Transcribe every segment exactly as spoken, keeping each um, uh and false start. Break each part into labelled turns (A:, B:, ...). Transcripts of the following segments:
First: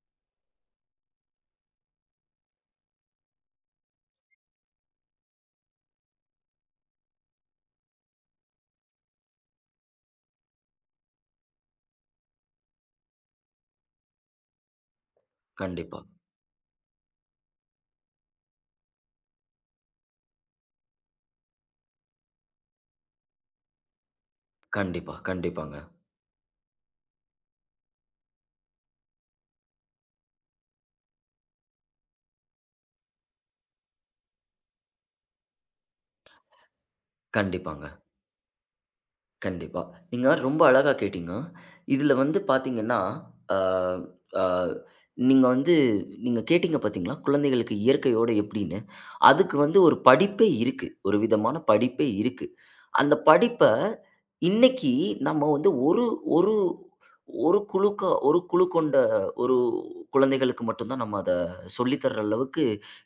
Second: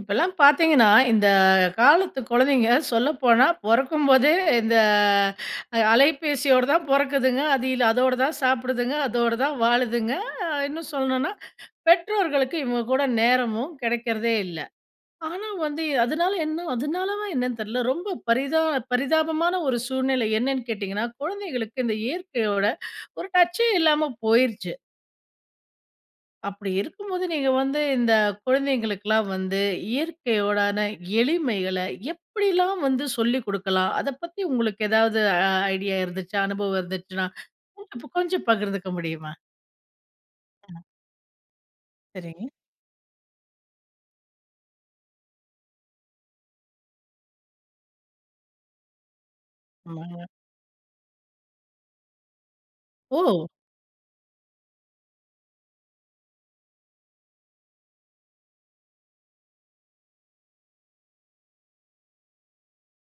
A: இப்பல்லாம் பார்த்தீங்கன்னா, இந்த காலத்து குழந்தைங்க சொல்லப்போனா பொறக்கும்போதே இந்த அ அலைபேசியோட தான் பொறக்குதுங்க. அது இல்ல அதோட தான் சாப்பிடுதுங்க. அதோட தான் வாழுதுங்க. அ இன்னும் சொல்லணும்னா, பெற்றோர்களுக்கு இவங்க கூட நேரமும் கிடைக்கிறதே இல்ல. ஆனா வந்து
B: கண்டிப்பா.
A: அதனால என்ன அதனாலவா என்னன்னு தெரியல. ரொம்ப பரிதா பரிதாபமான ஒரு சூழ்நிலை என்னன்னு கேட்டீங்கன்னா, குழந்தைகளுக்கு இந்த இயற்கையோட ஒரு டச்சே இல்லாம போயிருச்சு.
B: கண்டிப்பா, கண்டிப்பாங்க.
A: அப்படி இருக்கும்போது நீங்க வந்து இந்த குழந்தைங்களுக்கெல்லாம் வந்து இயற்கையோடான எளிமைகளை எப்படிலாம் வந்து சொல்லி கொடுக்கலாம்? அத பத்தி உங்களுக்கு ஏதாவது அ ஐடியா இருந்துச்சா? அனுபவம் இருந்துச்சுன்னா,
B: கண்டிப்பாங்க.
A: கொஞ்சம் பு- கொஞ்சம் பகிர்ந்துக்க முடியுமா?
B: கண்டிப்பா. நீங்க ரொம்ப அழகா கேட்டீங்க. இதுல வந்து
A: சரிங்க.
B: பாத்தீங்கன்னா, அ அ நீங்க வந்து நீங்க கேட்டீங்க பாத்தீங்களா? குழந்தைகளுக்கு இயற்கையோட எப்படின்னு. அதுக்கு வந்து ஒரு
A: ஆமாங்க.
B: படிப்பே இருக்கு. ஒரு விதமான படிப்பே இருக்கு. அந்த
A: ஓ!
B: படிப்ப இன்னைக்கு நம்ம வந்து ஒரு ஒரு ஒரு குழுக்க ஒரு குழு கொண்ட ஒரு குழந்தைகளுக்கு மட்டும் தான் நம்ம அத சொல்லி தர்ற அளவுக்கு,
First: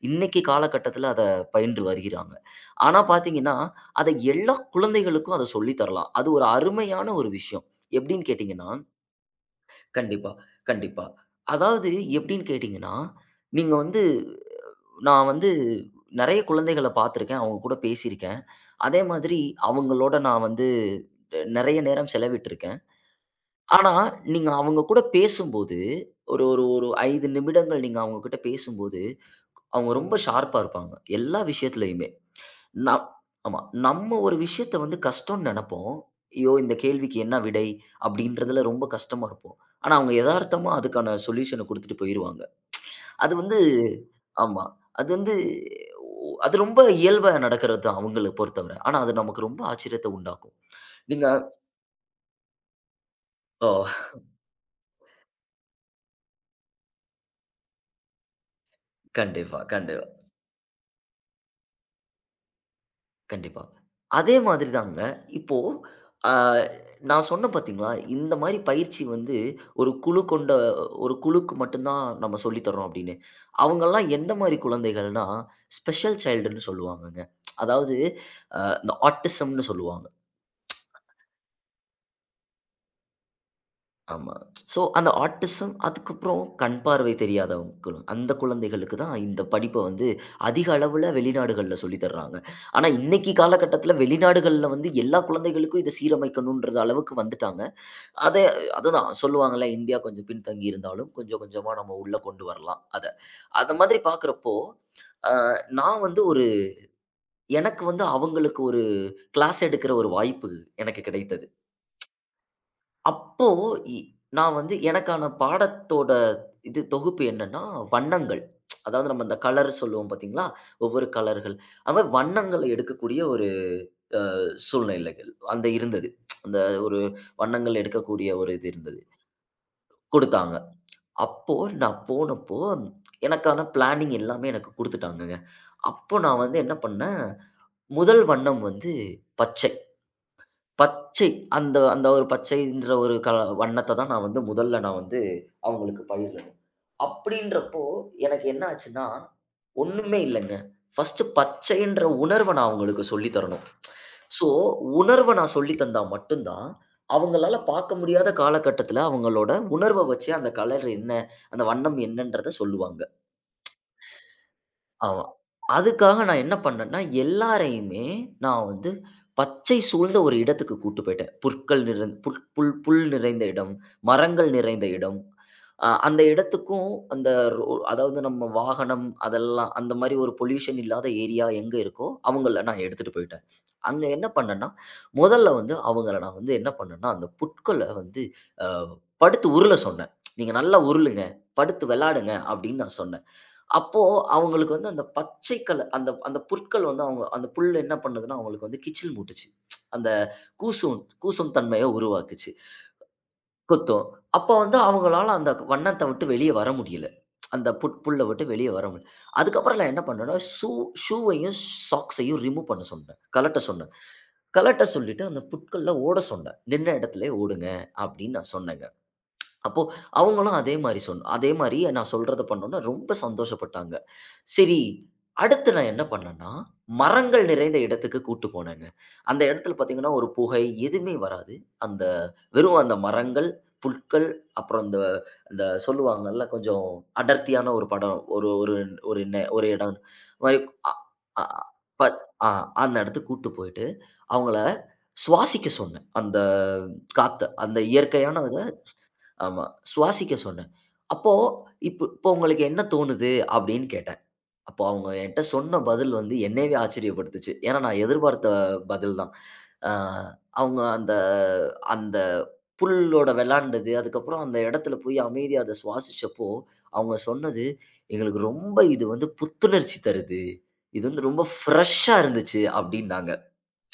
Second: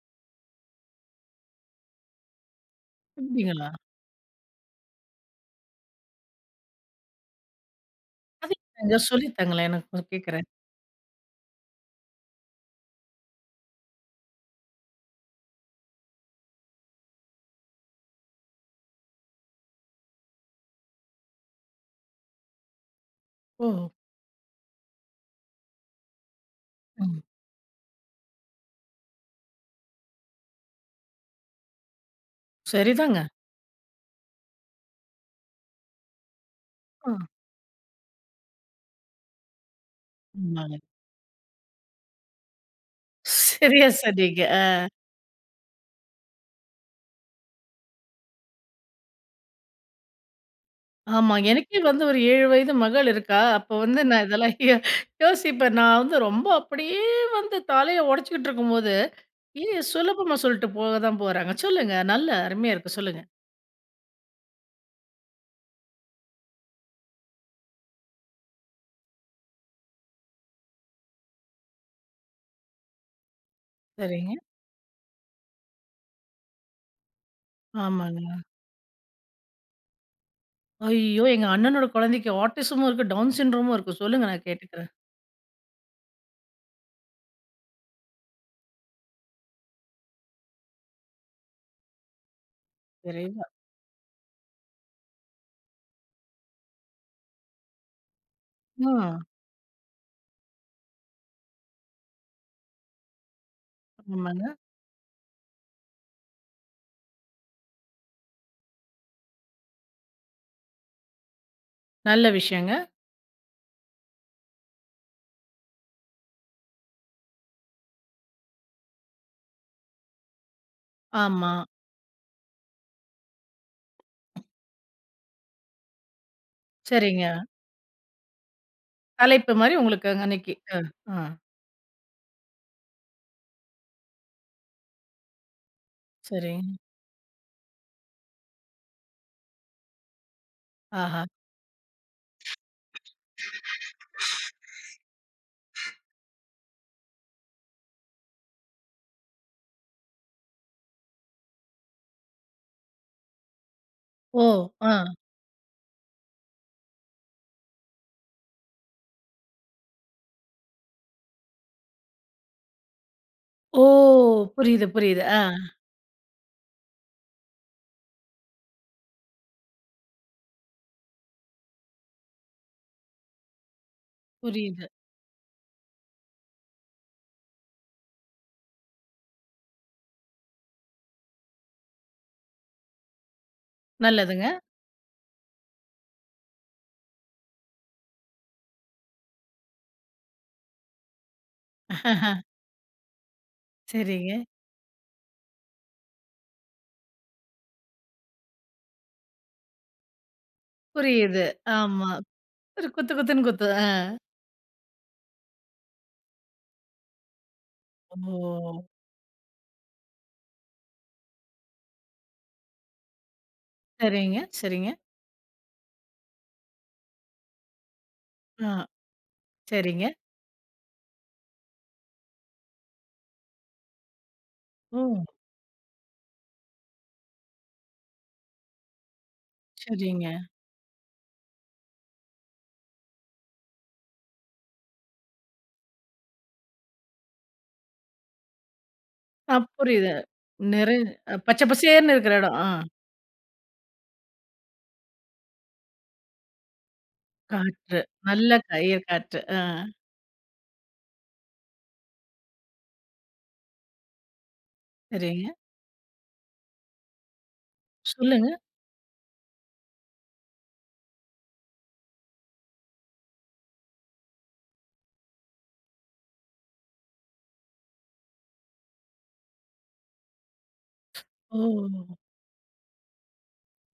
B: இன்னைக்கு காலகட்டத்தில அத பயின்று வருகிறாங்க. ஆனா பாத்தீங்கன்னா
A: அப்படிங்களா?
B: அத எல்லா குழந்தைகளுக்கும் அத சொல்லி தரலாம். அது ஒரு அருமையான ஒரு விஷயம். எப்படின்னு
A: அது
B: கேட்டீங்கன்னா
A: என்னங்க சொல்லி தாங்களேன் எனக்கு
B: கண்டிப்பா,
A: கேட்கிறேன்.
B: கண்டிப்பா. அதாவது எப்படின்னு கேட்டீங்கன்னா, நீங்க வந்து நான் வந்து நெறைய குழந்தைகள பார்த்துருக்கேன். அவங்க கூட பேசியிருக்கேன். அதே மாதிரி அவங்களோட நான் வந்து நெறைய நேரம் செலவிட்டுருக்கேன்.
A: ஓ!
B: ஆனா, நீங்க அவங்க கூட பேசும்போது ஒரு ஒரு ஒரு
A: ம்.
B: ஐந்து நிமிடங்கள் நீங்க அவங்க கிட்ட பேசும்போது, அவங்க ரொம்ப ஷார்ப்பா இருப்பாங்க. எல்லா விஷயத்திலயுமே. நம்
A: சரிதாங்க.
B: ஆமா. நம்ம ஒரு விஷயத்த வந்து கஷ்டம்னு நெனப்போம். "ஐயோ! இந்த
A: ஆ.
B: கேள்விக்கு என்ன விடை?" அப்படின்றதுல ரொம்ப கஷ்டமா இருப்போம். ஆனா, அவங்க எதார்த்தமா
A: ஆமாங்க.
B: அதுக்கான சொல்யூஷன குடுத்துட்டு போயிருவாங்க. அது வந்து
A: சரியா சொன்னீங்க.
B: ஆமா. அது வந்து அது ரொம்ப இயல்பா நடக்கிறது தான் அவங்கள பொறுத்தவர. ஆனா, அது நமக்கு ரொம்ப ஆச்சரியத்த உண்டாக்கும். நீங்க
A: ஆமா. எனக்கே வந்து ஒரு ஏழு வயது மகள் இருக்கா. அப்ப
B: ஓ!
A: வந்து நான் இதெல்லாம் யோ யோசிப்பேன். நான் வந்து ரொம்ப அப்படியே வந்து தலைய உடைச்சுக்கிட்டு இருக்கும்போது,
B: கண்டிப்பா,
A: ஏ
B: கண்டிப்பா.
A: சுலபமா சொல்லிட்டு போக தான் போறாங்க. சொல்லுங்க. நல்ல அருமையா இருக்கு. சொல்லுங்க.
B: கண்டிப்பா. அதே மாதிரி தாங்க. இப்போ அ நான் சொன்னேன் பார்த்தீங்களா? இந்த மாரி பயிற்சி வந்து ஒரு குழு கொண்ட ஒரு குழுக்கு மட்டும் தான் நம்ம சொல்லி தர்றோம் அப்படின்னு. அவங்கலாம் எந்த
A: சரிங்க.
B: மாரி குழந்தைகள்னா, ஸ்பெஷல் சைல்டுன்னு சொல்லுவாங்கங்க. அதாவது
A: ஆமாங்க.
B: அ இந்த ஆட்டிசம்ன்னு சொல்லுவாங்க.
A: ஐயோ! எங்க அண்ணனோட குழந்தைக்கு ஆட்டிசமும் இருக்கு, டவுன் சிண்ட்ரோமும் இருக்கு. சொல்லுங்க
B: ஆமா.
A: நான்
B: ஸோ
A: கேட்டுக்கிறேன்.
B: அந்த ஆட்டிசம் அதுக்கப்புறம் கண் பார்வை தெரியாதவங்களும், அந்த குழந்தைகளுக்கு தான் இந்த படிப்ப வந்து அதிக அளவுல வெளிநாடுகள்ல சொல்லி தர்றாங்க. ஆனா, இன்னைக்கு
A: விரைவா.
B: காலகட்டத்தில வெளிநாடுகள்ல வந்து எல்லா குழந்தைகளுக்கும் இத சீரமைக்கணும்ன்றது அளவுக்கு வந்துட்டாங்க. அத
A: ஆ.
B: அதுதான் சொல்லுவாங்கல்ல, இந்தியா கொஞ்சம் பின்தங்கி இருந்தாலும் கொஞ்சம் கொஞ்சமா நம்ம உள்ள கொண்டு வரலாம் அத. அந்த மாதிரி
A: ஆமாங்க.
B: பார்க்கிறப்போ, அ நான் வந்து ஒரு எனக்கு வந்து அவங்களுக்கு ஒரு கிளாஸ் எடுக்கிற ஒரு வாய்ப்பு எனக்கு கிடைத்தது.
A: நல்ல விஷயங்க.
B: அப்போ இ நான் வந்து எனக்கான பாடத்தோட இது தொகுப்பு என்னன்னா, வண்ணங்கள். அதாவது நம்ம இந்த கலர் சொல்லுவோம் பார்த்தீங்களா? ஒவ்வொரு
A: ஆமா.
B: கலர்கள். அது மாரி வண்ணங்களை எடுக்கக்கூடிய ஒரு சூழ்நிலைகள் அந்த இருந்தது. அந்த ஒரு
A: சரிங்க.
B: வண்ணங்கள் எடுக்கக்கூடிய ஒரு இது இருந்தது.
A: தலைப்பு மாரி உங்களுக்கு அன்னைக்கு.
B: குடுத்தாங்க.
A: அ, ஆ.
B: அப்போ நான் போனப்போ, எனக்கான பிளானிங் எல்லாமே எனக்கு குடுத்துட்டாங்கங்க. அப்போ நான் வந்து
A: சரிங்க.
B: என்ன பண்ணேன், முதல் வண்ணம் வந்து பச்சை.
A: ஆஹா.
B: பச்சை அந்த அந்த ஒரு பச்சைன்ற ஒரு கல வண்ணத்த தான் நான் வந்து முதல்ல நான் வந்து அவங்களுக்கு பயிர்ல அப்படின்றப்போ, எனக்கு என்ன ஆச்சுன்னா, ஒண்ணுமே இல்லங்க. ஃபர்ஸ்ட்டு பச்சைன்ற உணர்வ நான் அவங்களுக்கு சொல்லி தரணும்.
A: ஓ!
B: ஸோ,
A: ஆ.
B: உணர்வ நான் சொல்லி தந்தா மட்டும் தான், அவங்களால பார்க்க முடியாத காலகட்டத்தில அவங்களோட உணர்வ வச்சு அந்த கலர் என்ன? அந்த வண்ணம் என்னன்றத சொல்லுவாங்க.
A: ஓ! புரியுது, புரியுது.
B: ஆமா.
A: ஆ.
B: அதுக்காக நான் என்ன பண்ணேன்னா, எல்லாரையுமே நான் வந்து பச்சை சூழ்ந்த ஒரு இடத்துக்கு கூட்டு போயிட்டேன். புற்கள் நிறைந் புற் புல் புல் நிறைந்த இடம், மரங்கள் நிறைந்த
A: புரியுது.
B: இடம். அ அந்த இடத்துக்கும் அந்த ரோ அதாவது நம்ம வாகனம் அதெல்லாம் அந்த மாரி ஒரு பொல்யூஷன் இல்லாத ஏரியா எங்க இருக்கோ, அவங்கள நான் எடுத்துட்டு போயிட்டேன். அங்க என்ன
A: நல்லதுங்க.
B: பண்ணேன்னா, முதல்ல வந்து அவங்கள நான் வந்து என்ன பண்ணேன்னா, அந்த புட்கள வந்து அ படுத்து உருள சொன்னேன். "நீங்க நல்லா உருளுங்க, படுத்து வெளாடுங்க" அப்படின்னு நான் சொன்னேன். அப்போ
A: சரிங்க.
B: அவங்களுக்கு வந்து அந்த பச்சை கலர் அந்த அந்த புற்கள் வந்து அவங்க அந்த புல் என்ன பண்ணுதுன்னா, அவங்களுக்கு வந்து கிச்சில் மூட்டுச்சு. அந்த கூசும்
A: புரியுது.
B: கூசும் தன்மைய
A: ஆமா.
B: உருவாக்குச்சு.
A: ஒரு குத்து குத்துன்னு குத்து. அ.
B: குத்தும். அப்ப வந்து அவங்களால அந்த வண்ணத்த விட்டு வெளிய வர முடியல. அந்த புட் புல்ல விட்டு வெளிய வர
A: ஓ!
B: முடியல. அதுக்கப்புறம் நான் என்ன பண்ணேன்னா, ஷூ ஷூவையும் சாக்ஸையும் ரிமூவ் பண்ண சொன்னேன். கழட்ட சொன்னேன்.
A: சரிங்க,
B: கழட்ட
A: சரிங்க.
B: சொல்லிட்டு அந்த புற்கள்ல ஓட சொன்னேன். "நின்ன இடத்திலேயே ஓடுங்க" அப்படின்னு நான் சொன்னேங்க.
A: ஆ.
B: அப்போ
A: சரிங்க.
B: அவங்களும் அதே மாரி சொன் அதே மாரி நான் சொல்றத பண்ணோன்னே ரொம்ப சந்தோஷப்பட்டாங்க. சரி,
A: ஓ!
B: அடுத்து நான் என்ன பண்ணேன்னா, மரங்கள் நிறைந்த இடத்துக்கு கூட்டு போனேங்க. அந்த இடத்துல பார்த்தீங்கன்னா, ஒரு
A: சரிங்க.
B: புகை எதுவுமே வராது. அந்த வெறும் அந்த மரங்கள், புற்கள் அப்புறம் அந்த அந்த சொல்லுவாங்கல்ல கொஞ்சம் அடர்த்தியான ஒரு படம் ஒரு ஒரு ஒரு நெ
A: ஆ
B: ஒரு இடம்
A: புரியுது.
B: மாரி அ
A: நிறை அ
B: அ
A: பச்சை
B: அ- ப
A: பசேல்ன்னு இருக்கிற
B: ஆ
A: இடம். ஆ.
B: அந்த இடத்துக்கு கூட்டு போயிட்டு, அவங்கள சுவாசிக்க சொன்னேன். அந்த காத்த அந்த
A: காற்று.
B: இயற்கையான
A: நல்ல க இயற்காற்று. ஆ.
B: ஆமா. சுவாசிக்க சொன்னேன். அப்போ இப்போ இப்போ உங்களுக்கு என்ன தோணுது? அப்படின்னு கேட்டேன். அப்போ அவங்க என்ட்ட
A: சரிங்க.
B: சொன்ன பதில் வந்து என்னையவே ஆச்சரியப்படுத்துச்சு. ஏன்னா நான் எதிர்பார்த்த
A: சொல்லுங்க.
B: பதில் தான். அ அவங்க அந்த அந்த புல்லோட வெளாண்டது, அதுக்கப்புறம் அந்த இடத்துல போய் அமைதியா அத சுவாசிச்சப்போ, அவங்க சொன்னது, "எங்களுக்கு ரொம்ப இது வந்து புத்துணர்ச்சி தருது. இது வந்து ரொம்ப
A: ஓ!
B: ஃப்ரெஷ்ஷா இருந்துச்சு" அப்படின்னாங்க.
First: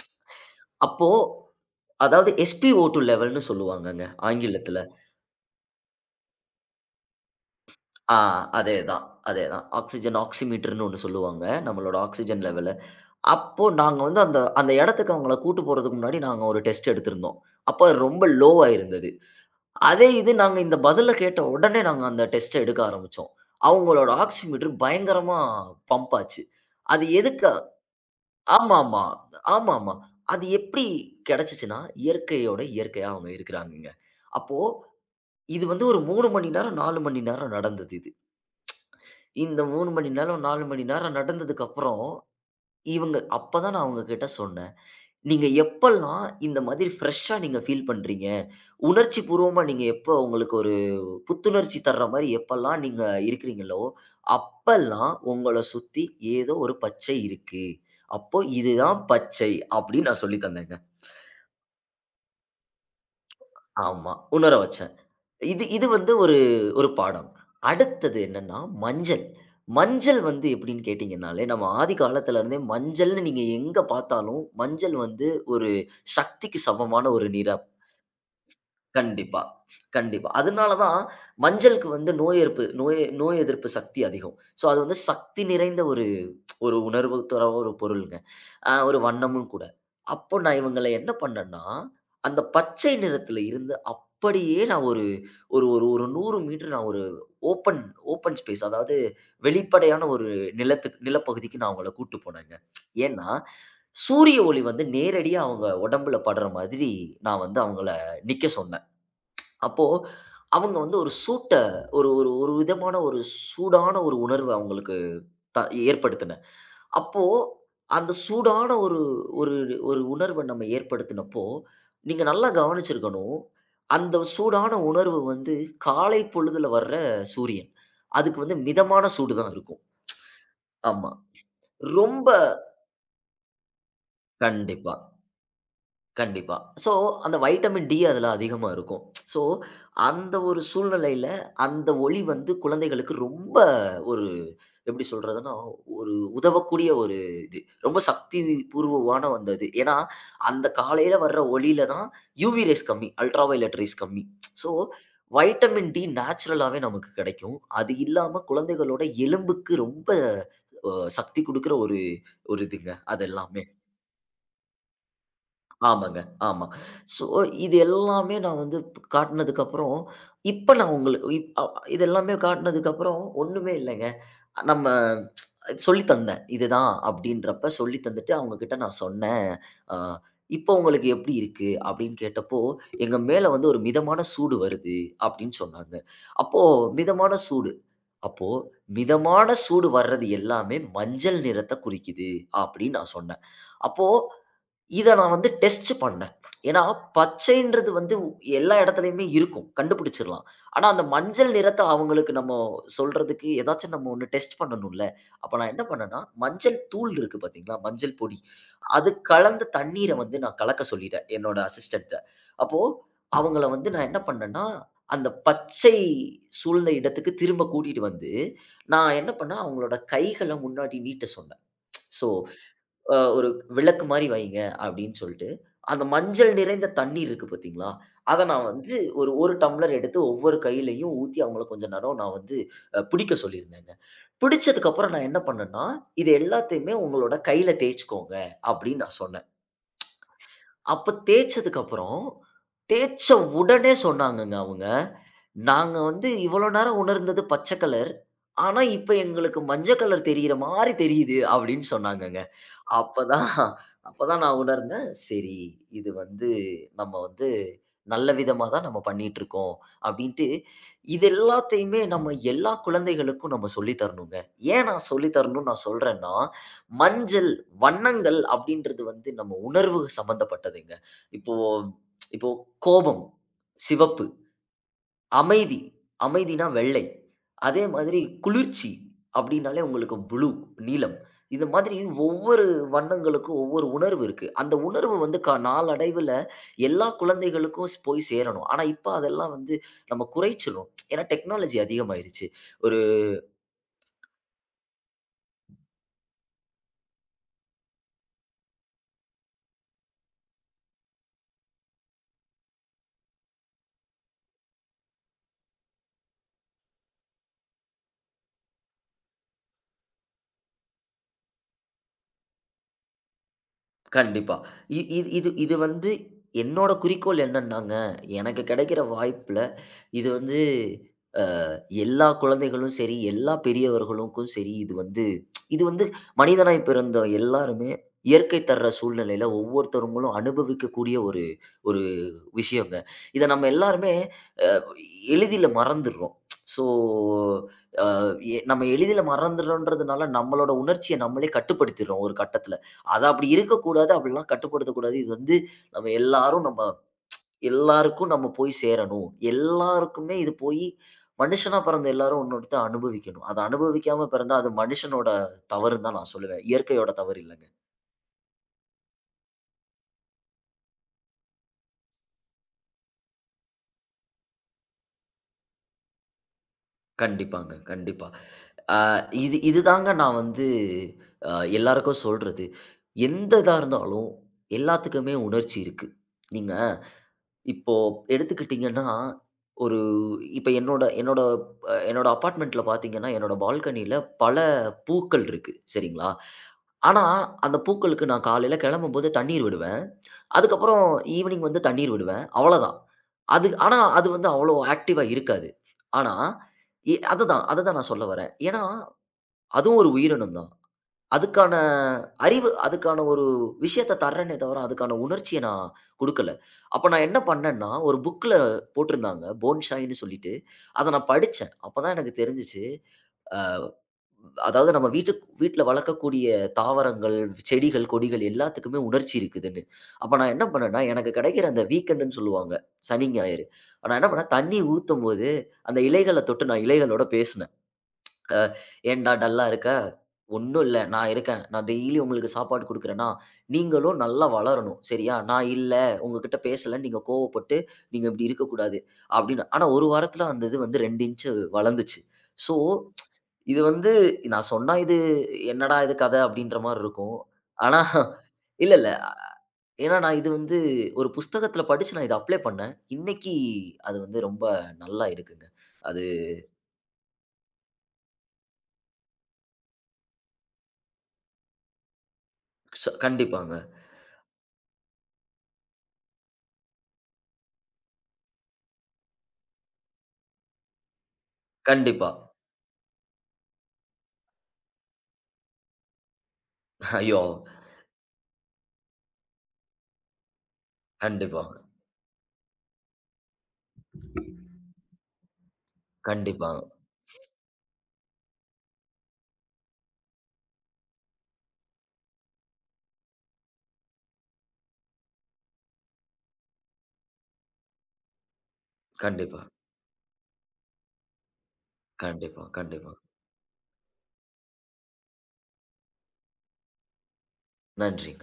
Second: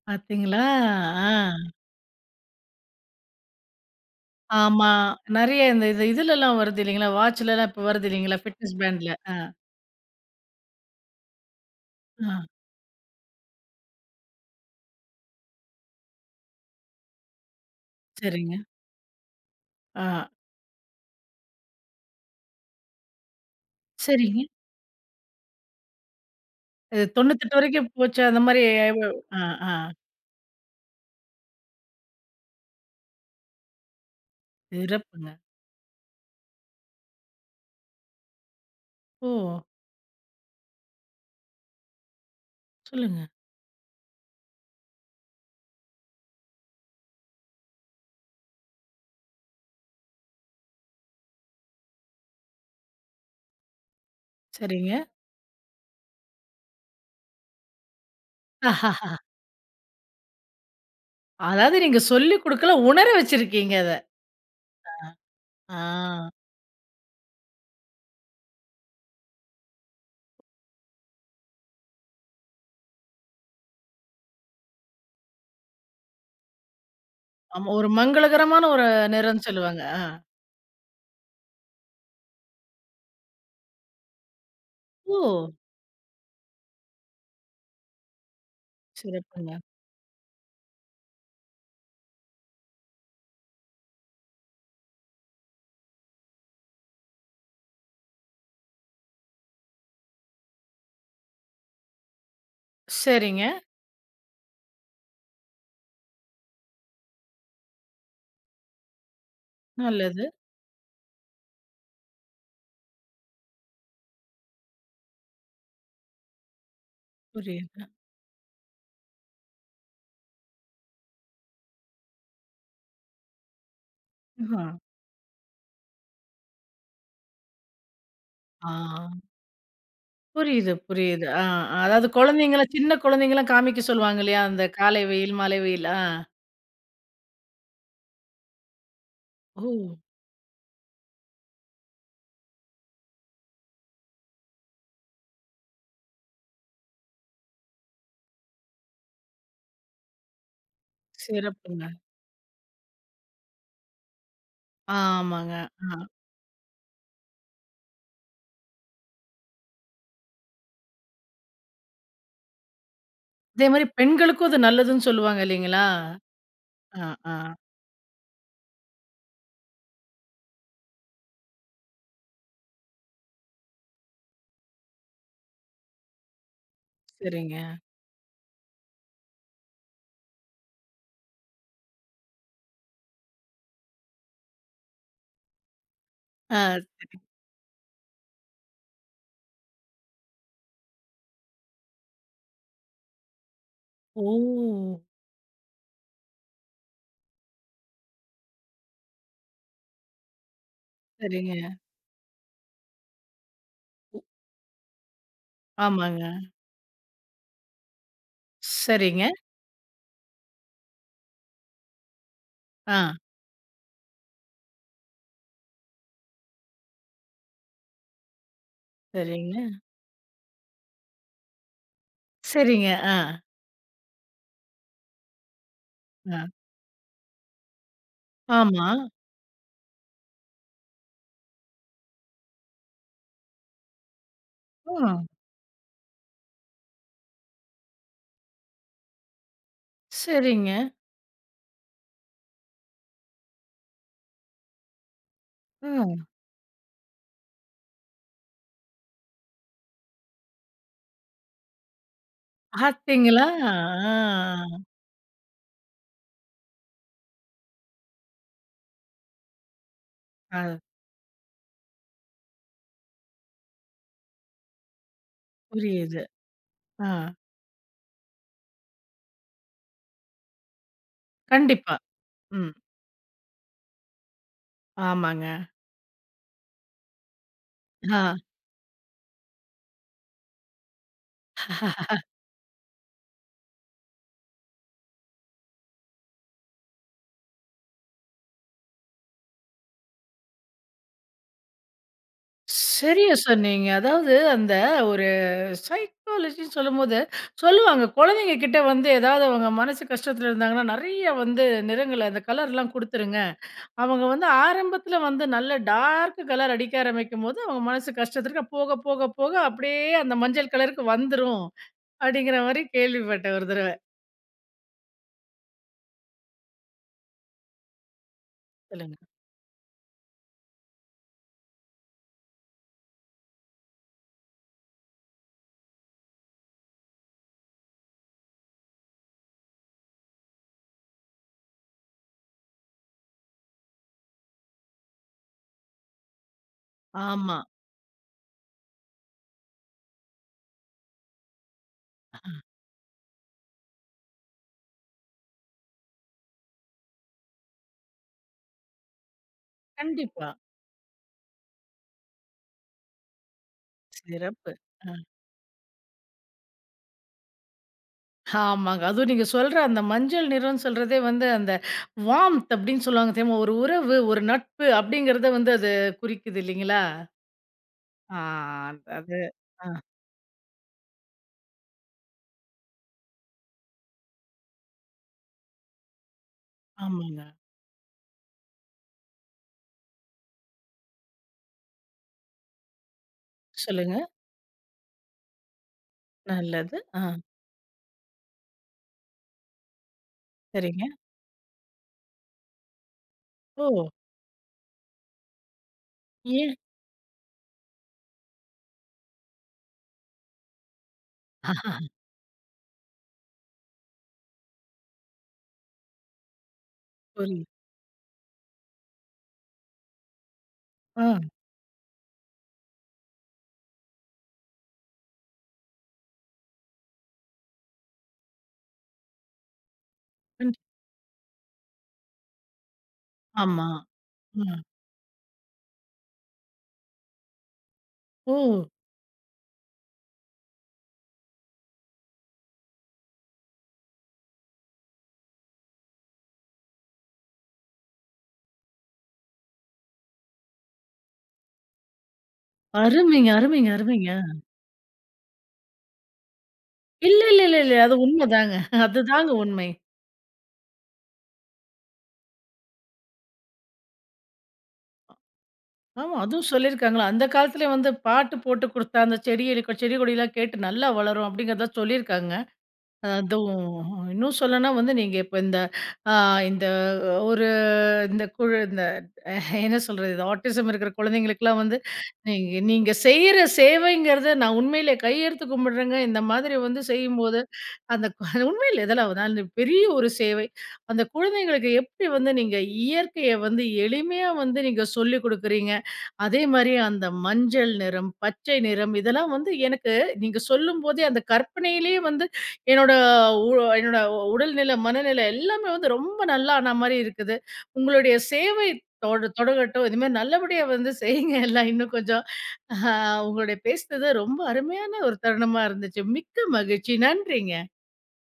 A: பார்த்தீங்களா?
B: அப்போ
A: ஆ.
B: அதாவது எஸ்பிஓ2 லெவல்ன்னு சொல்லுவாங்கங்க ஆங்கிலத்துல.
A: ஆமா. நெறைய இந்த இது இதுலலாம் வருது இல்லைங்களா? வாட்ச்லலாம் இப்ப வருது
B: ஆ
A: இல்லைங்களா? ஃபிட்னஸ்
B: அதேதான்,
A: பேண்ட்ல. ஆ.
B: அதேதான். ஆக்ஸிஜன் ஆக்சிமீட்டர்ன்னு ஒண்ணு சொல்லுவாங்க. நம்மளோட
A: ஆ.
B: ஆக்ஸிஜன் லெவல. அப்போ நாங்க வந்து அந்த அந்த இடத்துக்கு அவங்கள கூட்டு போறதுக்கு முன்னாடி நாங்க ஒரு டெஸ்ட் எடுத்திருந்தோம். அப்ப அது ரொம்ப
A: சரிங்க.
B: லோவா இருந்தது.
A: ஆ.
B: அதே இது நாங்க இந்த பதில கேட்ட உடனே நாங்க அந்த டெஸ்ட்ட எடுக்க ஆரம்பிச்சோம். அவங்களோட
A: சரிங்க.
B: ஆக்ஸிமீட்டர் பயங்கரமா பம்ப் ஆச்சு.
A: இது
B: அது எதுக்கு
A: தொண்ணூற்று எட்டு வரைக்கும் போச்சா? அந்த மாரி
B: ஆமாமா,
A: ஆ, ஆ.
B: ஆமாமா. அது எப்படி கிடைச்சுச்சுன்னா, இயற்கையோட இயற்கையா அவங்க இருக்கிறாங்கங்க. அப்போ
A: சிறப்புங்க.
B: இது வந்து ஒரு மூணு மணி நேரம், நாலு மணி நேரம் நடந்தது இது.
A: ஓ!
B: இந்த மூணு மணி நேரம், நாலு மணி நேரம் நடந்ததுக்கப்புறம், இவங்க
A: சொல்லுங்க.
B: அப்பதான் நான் அவங்க கிட்ட சொன்னேன். "நீங்க எப்பல்லாம் இந்த மாதிரி ஃப்ரெஷ்ஷா நீங்க ஃபீல் பண்றீங்க? உணர்ச்சி பூர்வமா நீங்க எப்ப உங்களுக்கு ஒரு புத்துணர்ச்சி தர்ற மாரி எப்பல்லாம் நீங்க இருக்கிறீங்களோ,
A: சரிங்க.
B: அப்பல்லாம் உங்கள சுத்தி ஏதோ ஒரு பச்சை இருக்கு. அப்போ இதுதான்
A: ஆஹாஹா.
B: பச்சை" அப்படின்னு நான் சொல்லி தந்தேங்க.
A: அதாவது நீங்க சொல்லிக் குடுக்கல, உணர வச்சிருக்கீங்க அத.
B: ஆமா. உணர வச்சேன். இது இது வந்து ஒரு
A: ஆ.
B: ஒரு பாடம். அடுத்தது என்னன்னா, மஞ்சள். மஞ்சள் வந்து எப்படின்னு கேட்டீங்கன்னாலே, நம்ம ஆதி காலத்துல இருந்தே மஞ்சள்னு நீங்க எங்க பார்த்தாலும், மஞ்சள் வந்து ஒரு சக்திக்கு சமமான ஒரு நிறம்.
A: ஆமா. ஒரு மங்களகரமான ஒரு
B: கண்டிப்பா,
A: நிறம்ன்னு சொல்லுவாங்க. ஆ.
B: கண்டிப்பா. அதனால தான் மஞ்சளுக்கு வந்து நோய் எதிர்ப்பு நோய் நோய் எதிர்ப்பு சக்தி அதிகம். ஸோ, அது வந்து
A: ஓ!
B: சக்தி நிறைந்த ஒரு ஒரு உணர்வு தர ஒரு பொருளுங்க. அ ஒரு வண்ணமும்
A: சிறப்புங்க.
B: கூட. அப்போ நான் இவங்கள என்ன பண்ணேன்னா, அந்த பச்சை நிறத்தில இருந்து அப்படியே நான் ஒரு ஒரு ஒரு ஒரு நூறு மீட்டர் நான் ஒரு ஓப்பன் ஓப்பன் ஸ்பேஸ் அதாவது வெளிப்படையான ஒரு நிலத்துக்கு நிலப்பகுதிக்கு நான் அவங்கள கூட்டு போனேங்க. ஏன்னா,
A: சரிங்க.
B: சூரிய ஒளி வந்து நேரடியா அவங்க உடம்புல படுற மாதிரி நான் வந்து அவங்கள நிக்க சொன்னேன். அப்போ
A: நல்லது.
B: அவங்க வந்து ஒரு சூட்ட ஒரு ஒரு ஒரு விதமான ஒரு சூடான ஒரு உணர்வு அவங்களுக்கு த ஏற்படுத்தினேன். அப்போ
A: புரியுது.
B: அந்த சூடான ஒரு ஒரு ஒரு உணர்வ நம்ம ஏற்படுத்தினப்போ, நீங்க நல்லா கவனிச்சிருக்கணும். அந்த
A: ஆ.
B: சூடான உணர்வு வந்து காலை பொழுதுல வர்ற சூரியன். அதுக்கு வந்து
A: ஆ.
B: மிதமான சூடு தான் இருக்கும்.
A: புரியுது,
B: ஆமா.
A: புரியுது. ஆ, ஆ. அதாவது
B: ரொம்ப
A: குழந்தைங்கள சின்ன குழந்தைங்கலாம் காமிக்க சொல்லுவாங்க இல்லையா? அந்த
B: கண்டிப்பா,
A: காலை வெயில், மாலை வெயில். ஆ.
B: கண்டிப்பா. ஸோ அந்த வைட்டமின் டி அதுல அதிகமா இருக்கும். ஸோ
A: ஓ!
B: அந்த ஒரு சூழ்நிலையில அந்த ஒளி வந்து குழந்தைகளுக்கு ரொம்ப ஒரு எப்படி சொல்றதுன்னா உதவக்கூடிய ஒரு இது. ரொம்ப சக்தி பூர்வமான அந்த இது. ஏன்னா, அந்த காலையில வர்ற ஒளியில
A: சிறப்புங்க.
B: தான் யுவி ரேஸ் கம்மி. அல்ட்ரா வயலட் ரேஸ் கம்மி. ஸோ,
A: ஆமாங்க.
B: வைட்டமின்
A: ஆ.
B: டி நேச்சுரலாவே நமக்கு கிடைக்கும். அது இல்லாம குழந்தைகளோட எலும்புக்கு ரொம்ப அ சக்தி குடுக்குற ஒரு ஒரு இதுங்க. அது எல்லாமே.
A: அதே மாரி பெண்களுக்கும் அது நல்லதுன்னு சொல்லுவாங்க இல்லைங்களா?
B: ஆமாங்க. ஆமா.
A: ஆ,
B: ஸோ,
A: ஆ.
B: இது எல்லாமே நான் வந்து காட்டுனதுக்கப்புறம், இப்ப நான் உங்களுக்கு இப் அ இது எல்லாமே காட்டுனதுக்கப்புறம் ஒண்ணுமே இல்லங்க. நம்ம சொல்லி தந்தேன். இதுதான்
A: சரிங்க.
B: அப்படின்றப்ப சொல்லி தந்துட்டு அவங்க கிட்ட நான் சொன்னேன். அ "இப்போ உங்களுக்கு எப்படி இருக்கு?" அப்படின்னு கேட்டப்போ, "எங்க மேல வந்து ஒரு மிதமான சூடு வருது" அப்படின்னு சொன்னாங்க.
A: ஆ.
B: அப்போ மிதமான சூடு. அப்போ மிதமான சூடு வர்றது எல்லாமே மஞ்சள் நிறத்த குறிக்குது அப்படின்னு நான் சொன்னேன். அப்போ
A: ஓ!
B: இத நான் வந்து டெஸ்ட் பண்ணேன். ஏன்னா, பச்சைன்றது வந்து எல்லா இடத்துலயுமே இருக்கும். கண்டுபிடிச்சிடலாம். ஆனா, அந்த மஞ்சள்
A: சரிங்க.
B: நிறத்த அவங்களுக்கு நம்ம சொல்றதுக்கு ஏதாச்சும் நம்ம ஒண்ணு டெஸ்ட் பண்ணணும்ல. அப்ப நான் என்ன பண்ணேன்னா,
A: ஆமாங்க.
B: மஞ்சள் தூள் இருக்கு பார்த்தீங்களா? மஞ்சள் பொடி. அது
A: சரிங்க.
B: கலந்த தண்ணீர வந்து நான் கலக்க சொல்லிட்டேன், என்னோட அசிஸ்டன்ட்ட. அப்போ
A: ஆ.
B: அவங்கள வந்து நான் என்ன பண்ணேன்னா, அந்த பச்சை சூழ்ந்த இடத்துக்கு திரும்ப கூட்டிட்டு வந்து, நான் என்ன பண்ணேன்,
A: சரிங்க.
B: அவங்களோட கைகள முன்னாடி நீட்ட சொன்னேன். ஸோ
A: சரிங்க.
B: அ
A: ஆ,
B: ஒரு விளக்கு மாரி வைங்க அப்டின்னு சொல்ட்டு, அந்த
A: ஆ.
B: மஞ்சள் நிறைந்த தண்ணீர் இருக்கு பாத்தீங்களா? அத நான்
A: ஆமா.
B: வந்து ஒரு, ஒரு டம்ளர் எடுத்து ஒவ்வொரு கையிலயும் ஊத்தி அவங்கள கொஞ்ச நேரம் நான் வந்து அ பிடிக்க சொல்லியிருந்தேங்க. பிடிச்சதுக்கு அப்புறம்
A: ம்.
B: நான் என்ன பண்ணேன்னா, "இது எல்லாத்தையுமே உங்களோட கையில தேய்ச்சுக்கோங்க" அப்டின்னு நான் சொன்னேன்.
A: சரிங்க.
B: அப்ப தேய்ச்சதுக்கு அப்புறம், தேய்ச்ச உடனே சொன்னாங்கங்க அவங்க, "நாங்க
A: ம்.
B: வந்து இவ்வளோ நேரம் உணர்ந்தது பச்ச கலர். ஆனா இப்ப எங்களுக்கு மஞ்ச கலர் தெரியிற மாரி தெரியுது" அப்டின்னு சொன்னாங்கங்க.
A: பார்த்தீங்களா?
B: அப்பதான்
A: ஆ,
B: அப்பதான் நான் உணர்ந்தேன். சரி, இது வந்து நம்ம வந்து நல்ல விதமா தான் நம்ம பண்ணிட்டுருக்கோம். அப்டின்ட்டு
A: ஆ.
B: இது எல்லாத்தையுமே நம்ம எல்லா குழந்தைகளுக்கும் நம்ம சொல்லி தரணுங்க. ஏன் நான் சொல்லி தரணும்னு நான்
A: புரியுது.
B: சொல்றேன்னா,
A: ஆ.
B: மஞ்சள், வண்ணங்கள் அப்டின்றது வந்து நம்ம உணர்வு சம்மந்தப்பட்டதுங்க. இப்போ
A: கண்டிப்பா.
B: இப்போ
A: ம்.
B: கோபம், சிவப்பு
A: ஆமாங்க.
B: அமைதி. அமைதினா வெள்ளை. அதே மாதிரி
A: ஆ.
B: குளிர்ச்சி அப்டின்னாலே உங்களுக்கு ப்ளூ நீலம். இந்த மாதிரி ஒவ்வொரு வண்ணங்களுக்கும் ஒவ்வொரு உணர்வு இருக்கு. அந்த உணர்வு வந்து க நாளடைவுல எல்லா குழந்தைகளுக்கும் ஸ் போய் சேரணும். ஆனா இப்ப அதெல்லாம் வந்து நம்ம குறைச்சிறோம். ஏன்னா டெக்னாலஜி அதிகமாயிருச்சு. ஒரு
A: சரியா சொன்னீங்க. அதாவது அந்த ஒரு சைக்காலஜின்னு சொல்லும்போது, சொல்லுவாங்க குழந்தைங்க கிட்ட வந்து ஏதாவது அவங்க மனசு கஷ்டத்துல இருந்தாங்கன்னா, நெறைய வந்து நிறங்கள அந்த கலர்லாம் குடுத்துருங்க. அவங்க வந்து ஆரம்பத்துல வந்து நல்ல டார்க் கலர் அடிக்க ஆரம்பிக்கும்போது, அவங்க மனசு கஷ்டத்திற்கு போக, போக, போக அப்படியே அந்த மஞ்சள் கலருக்கு வந்துரும். அப்படிங்கிற மாரி கேள்விப்பட்டேன் ஒரு தடவ.
B: கண்டிப்பா. இ இது இது இது வந்து என்னோட குறிக்கோள் என்னன்னாங்க, எனக்கு கிடைக்கிற
A: சொல்லுங்க.
B: வாய்ப்புல இது வந்து எல்லா குழந்தைகளும் சரி, எல்லா பெரியவர்களுக்கும் சரி, இது வந்து இது வந்து மனிதனாய் பிறந்த எல்லாருமே இயற்கை தர்ற சூழ்நிலையில ஒவ்வொருத்தவங்களும் அனுபவிக்கக்கூடிய ஒரு ஒரு விஷயங்க. இத நம்ம எல்லாருமே எளிதில மறந்துர்றோம். ஸோ
A: ஆமா.
B: எ நம்ம எளிதில மறந்துர்றோன்றதுனால, நம்மளோட உணர்ச்சிய நம்மளே கட்டுப்படுத்திர்றோம் ஒரு கட்டத்தில. அது அப்படி இருக்கக்கூடாது, அப்படிலாம் கட்டுப்படுத்தக்கூடாது. இது வந்து நம்ம எல்லாரும் நம்ம எல்லாருக்கும் நம்ம போய் சேரணும். எல்லாருக்குமே
A: கண்டிப்பா.
B: இது போயி மனுஷனா பிறந்த எல்லாரும் இன்னொருத்தன் அனுபவிக்கணும். அத அனுபவிக்காம பிறந்தா, அது
A: சிறப்பு. அ.
B: மனுஷனோட தவறுன்னு தான் நான் சொல்லுவேன். இயற்கையோட தவறு இல்லங்க.
A: ஆமாங்க. அதுவும் நீங்க சொல்ற அந்த மஞ்சள் நிறம்னு சொல்றதே வந்து அந்த வார்ம்த் அப்படின்னு சொல்லுவாங்க தெரியுமா? ஒரு உறவு, ஒரு நட்பு அப்படிங்கிறத வந்து அது குறிக்குது இல்லைங்களா?
B: கண்டிப்பாங்க, கண்டிப்பா.
A: ஆ
B: அ
A: அது
B: இது
A: ஆ
B: இதுதாங்க நான் வந்து அ எல்லாருக்கும் சொல்றது. எந்த இதா இருந்தாலும் எல்லாத்துக்குமே உணர்ச்சி இருக்கு. நீங்க
A: ஆமாங்க.
B: இப்போ எடுத்துக்கிட்டீங்கன்னா, ஒரு இப்ப என்னோட என்னோட அ என்னோட அபார்ட்மெண்ட்ல பார்த்தீங்கன்னா, என்னோட பால்கனியில
A: சொல்லுங்க.
B: பல பூக்கள் இருக்கு. சரிங்களா?
A: நல்லது.
B: ஆனா,
A: ஆ
B: அந்த பூக்களுக்கு நான் காலையில கிளம்பும்போது தண்ணீர் விடுவேன்.
A: சரிங்க.
B: அதுக்கப்புறம் ஈவ்னிங் வந்து தண்ணீர் விடுவேன். அவ்வளதான். அது
A: ஓ!
B: ஆனா, அது வந்து அவ்வளோ ஆக்டிவா இருக்காது. ஆனா,
A: ஏன்?
B: எ அதுதான் அதுதான் நான் சொல்ல வரேன். ஏன்னா, அதுவும் ஒரு உயிரினம் தான். அதுக்கான
A: ஆஹா,
B: அறிவு, அதுக்கான ஒரு விஷயத்த தர்றேனே தவிர, அதுக்கான உணர்ச்சிய நான் குடுக்கல. அப்ப நான் என்ன
A: புரியுது.
B: பண்ணேன்னா, ஒரு புக்ல போட்டிருந்தாங்க. போன்சாய்ன்னு சொல்லிட்டு. அத
A: ஆ
B: நான் படிச்சேன். அப்பதான் எனக்கு தெரிஞ்சுச்சு. அ அதாவது நம்ம வீட்டுக் வீட்ல வளர்க்கக்கூடிய தாவரங்கள், செடிகள், கொடிகள் எல்லாத்துக்குமே உணர்ச்சி இருக்குதுன்னு. அப்ப நான் என்ன
A: கண்டி
B: பண்ணேன்னா, எனக்கு கிடைக்கிற அந்த வீக்கெண்டுன்னு சொல்லுவாங்க. சனி, ஞாயிறு.
A: ஆமா.
B: நான் என்ன பண்ணேன்,
A: ஆ.
B: தண்ணி ஊத்தும்போது, அந்த இலைகள தொட்டு நான் இலைகளோட பேசினேன். அ
A: ஓ!
B: "ஏன்டா டல்லா இருக்க? ஒண்ணும் இல்ல. நான் இருக்கேன். நான் டெய்லி உங்களுக்கு சாப்பாடு குடுக்குறேன்னா, நீங்களும் நல்லா வளரணும். சரியா? நான் இல்ல, உங்ககிட்ட பேசலன்னு நீங்க கோவப்பட்டு, நீங்க இப்படி இருக்கக்கூடாது." அப்படின்னு. ஆனா ஒரு வாரத்துல அந்த இது வந்து ரெண்டு இன்ச் வளர்ந்துச்சு. ஸோ,
A: அருமைங்க,
B: இது
A: அருமைங்க,
B: வந்து
A: அருமைங்க.
B: நான் சொன்னா இது "என்னடா இது கதை?" அப்படின்ற மாரி இருக்கும்.
A: இல்ல, இல்ல, இல்ல, இல்ல.
B: ஆனா
A: அது உண்மதாங்க.
B: இல்ல, இல்ல.
A: அதுதாங்க உண்மை.
B: ஏன்னா நான் இது வந்து ஒரு புஸ்தகத்துல படிச்சு நான் இத அப்ளை பண்ணேன். இன்னைக்கு அது வந்து ரொம்ப நல்லா இருக்குங்க. அது
A: ஆமா. அதுவும் சொல்லியிருக்காங்களா? அந்த காலத்திலே வந்து பாட்டு போட்டு குடுத்தா, அந்த செடி கொ செடி கொடிலாம் கேட்டு நல்லா வளரும் அப்படிங்கிறதெல்லாம் சொல்லியிருக்காங்க.
B: ச கண்டிப்பாங்க.
A: அதுவும் இன்னும் சொல்லணும்னா வந்து நீங்க இப்ப இந்த ஆ இந்த ஒரு இந்த குழு இந்த அஹ், என்ன சொல்றது? இது ஆட்டிசம் இருக்கிற குழந்தைங்களுக்கெல்லாம் வந்து,
B: கண்டிப்பா.
A: நீங்க நீங்க செய்ற சேவைங்கிறத நான் உண்மையிலே கையெடுத்து கும்பிடுறேங்க. இந்த மாதிரி வந்து
B: ஐயோ!
A: செய்யும்போது, அந்த கு- உண்மையில இதெல்லாம் நான் பெரிய ஒரு சேவை. அந்த
B: கண்டிப்பா.
A: குழந்தைங்களுக்கு எப்படி வந்து நீங்க இயற்கைய வந்து எளிமையா வந்து நீங்க சொல்லிக் குடுக்குறீங்க. அதே
B: கண்டிப்பா,
A: மாரி அந்த மஞ்சள் நிறம், பச்சை நிறம் இதெல்லாம் வந்து எனக்கு நீங்க சொல்லும்போதே அந்த கற்பனையிலேயே வந்து என்னோட உ என்னோட உடல்நிலை, மனநிலை எல்லாமே வந்து ரொம்ப நல்லா ஆன மாரி இருக்குது. உங்களுடைய சேவை தொட
B: கண்டிப்பா,
A: தொடங்கட்டும். இது மாரி நல்லபடியா வந்து செய்யுங்க எல்லாம் இன்னும் கொஞ்சம்.
B: கண்டிப்பா,
A: அ
B: கண்டிப்பா.
A: உங்களுடைய பேசினது ரொம்ப அருமையான ஒரு தருணமா இருந்துச்சு. மிக்க மகிழ்ச்சி. நன்றிங்க.
B: நன்றி.